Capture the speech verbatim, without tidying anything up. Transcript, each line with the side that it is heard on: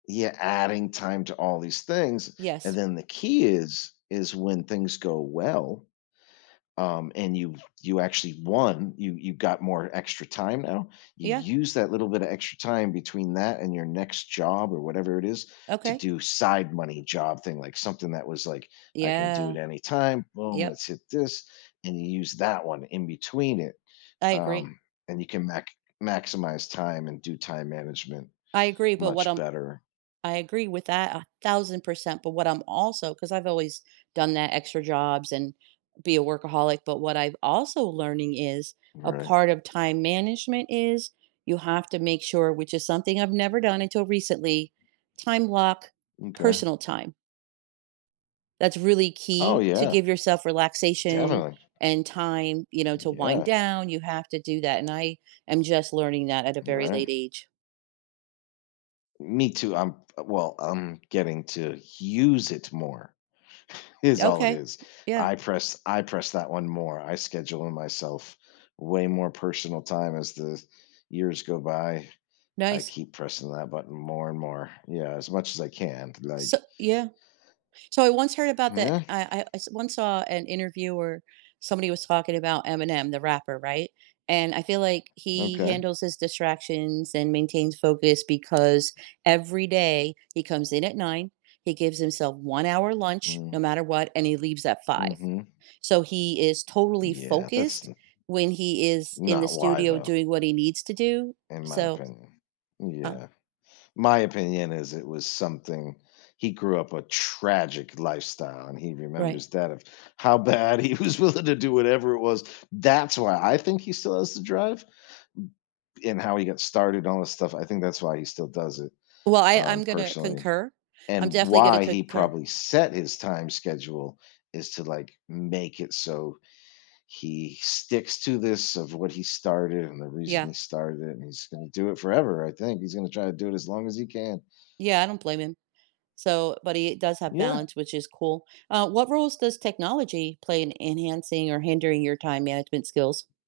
left: Yeah, adding time to all these things, and
right: Yes.
left: then the key is is when things go well, um, and you've you actually won, you you got more extra time and now, you
right: Yeah.
left: use that little bit of extra time between that and your next job, or whatever it is, to
right: Okay.
left: do side money job thing, like something that was like, "I can do it
right: Yeah.
left: any time. Boom,
right: Yep.
left: let's hit this," and you use that one in between it,
right: I agree.
left: um, and you can mac maximize time and do time management
right: I agree, but what
left: much
right: I'm
left: better.
right: I agree with that a thousand percent, but what I'm also 'cause I've always done that, extra jobs and be a workaholic, but what I've also learning is a
left: Right.
right: part of time management is you have to make sure, which is something I've never done until recently, time block,
left: M'kay.
right: personal time. That's really
left: Oh,
right: key to
left: yeah.
right: give yourself relaxation
left: Definitely.
right: and time, you know, to wind
left: Yeah.
right: down, you have to do that, and I am just learning that at a very late
left: Right.
right: age.
left: Me too. I'm f Well, I'm getting to use it more is all it
right: Okay.
left: is.
right: Yeah.
left: I press I press that one more, I schedule in myself way more personal time as the years go by, I
right: Nice.
left: keep pressing that button more and more. Yeah, as much as I can,
right: So
left: like
right: Yeah. So I once heard about that
left: Yeah.
right: I I I s once saw an interview where somebody was talking about Eminem, the rapper, right? And I feel like he
left: Okay.
right: handles his distractions and maintains focus because every day he comes in at nine, he gives himself one hour lunch, no
left: Mm.
right: matter what, and he leaves at five.
left: Mhm.
right: So he is totally
left: Yeah, that's
right: focused
left: n
right: when he is in the
left: Not why
right: studio
left: though
right: doing what he needs to do,
left: in my
right: so
left: opinion.
right: Uh
left: Yeah. My opinion is it was something he grew up a tragic lifestyle and he
right: Right.
left: remembers that of how bad he was willing to do whatever it was. That's why I think he still has the drive and how he got started all this stuff. I think that's why he still does it,
right: Well, I
left: um,
right: I'm gonna
left: personally
right: concur. I'm
left: and
right: definitely gonna
left: why he
right: concur
left: probably set his time schedule is to, like, make it so he sticks to this of what he started and the reason
right: Yeah.
left: he started it, and he's gonna do it forever I think he's gonna try to do it as long as he can.
right: Yeah, I don't blame him. So but he does have
left: Yeah.
right: balance, which is cool. Uh, what roles does technology play in enhancing or hindering your time management skills?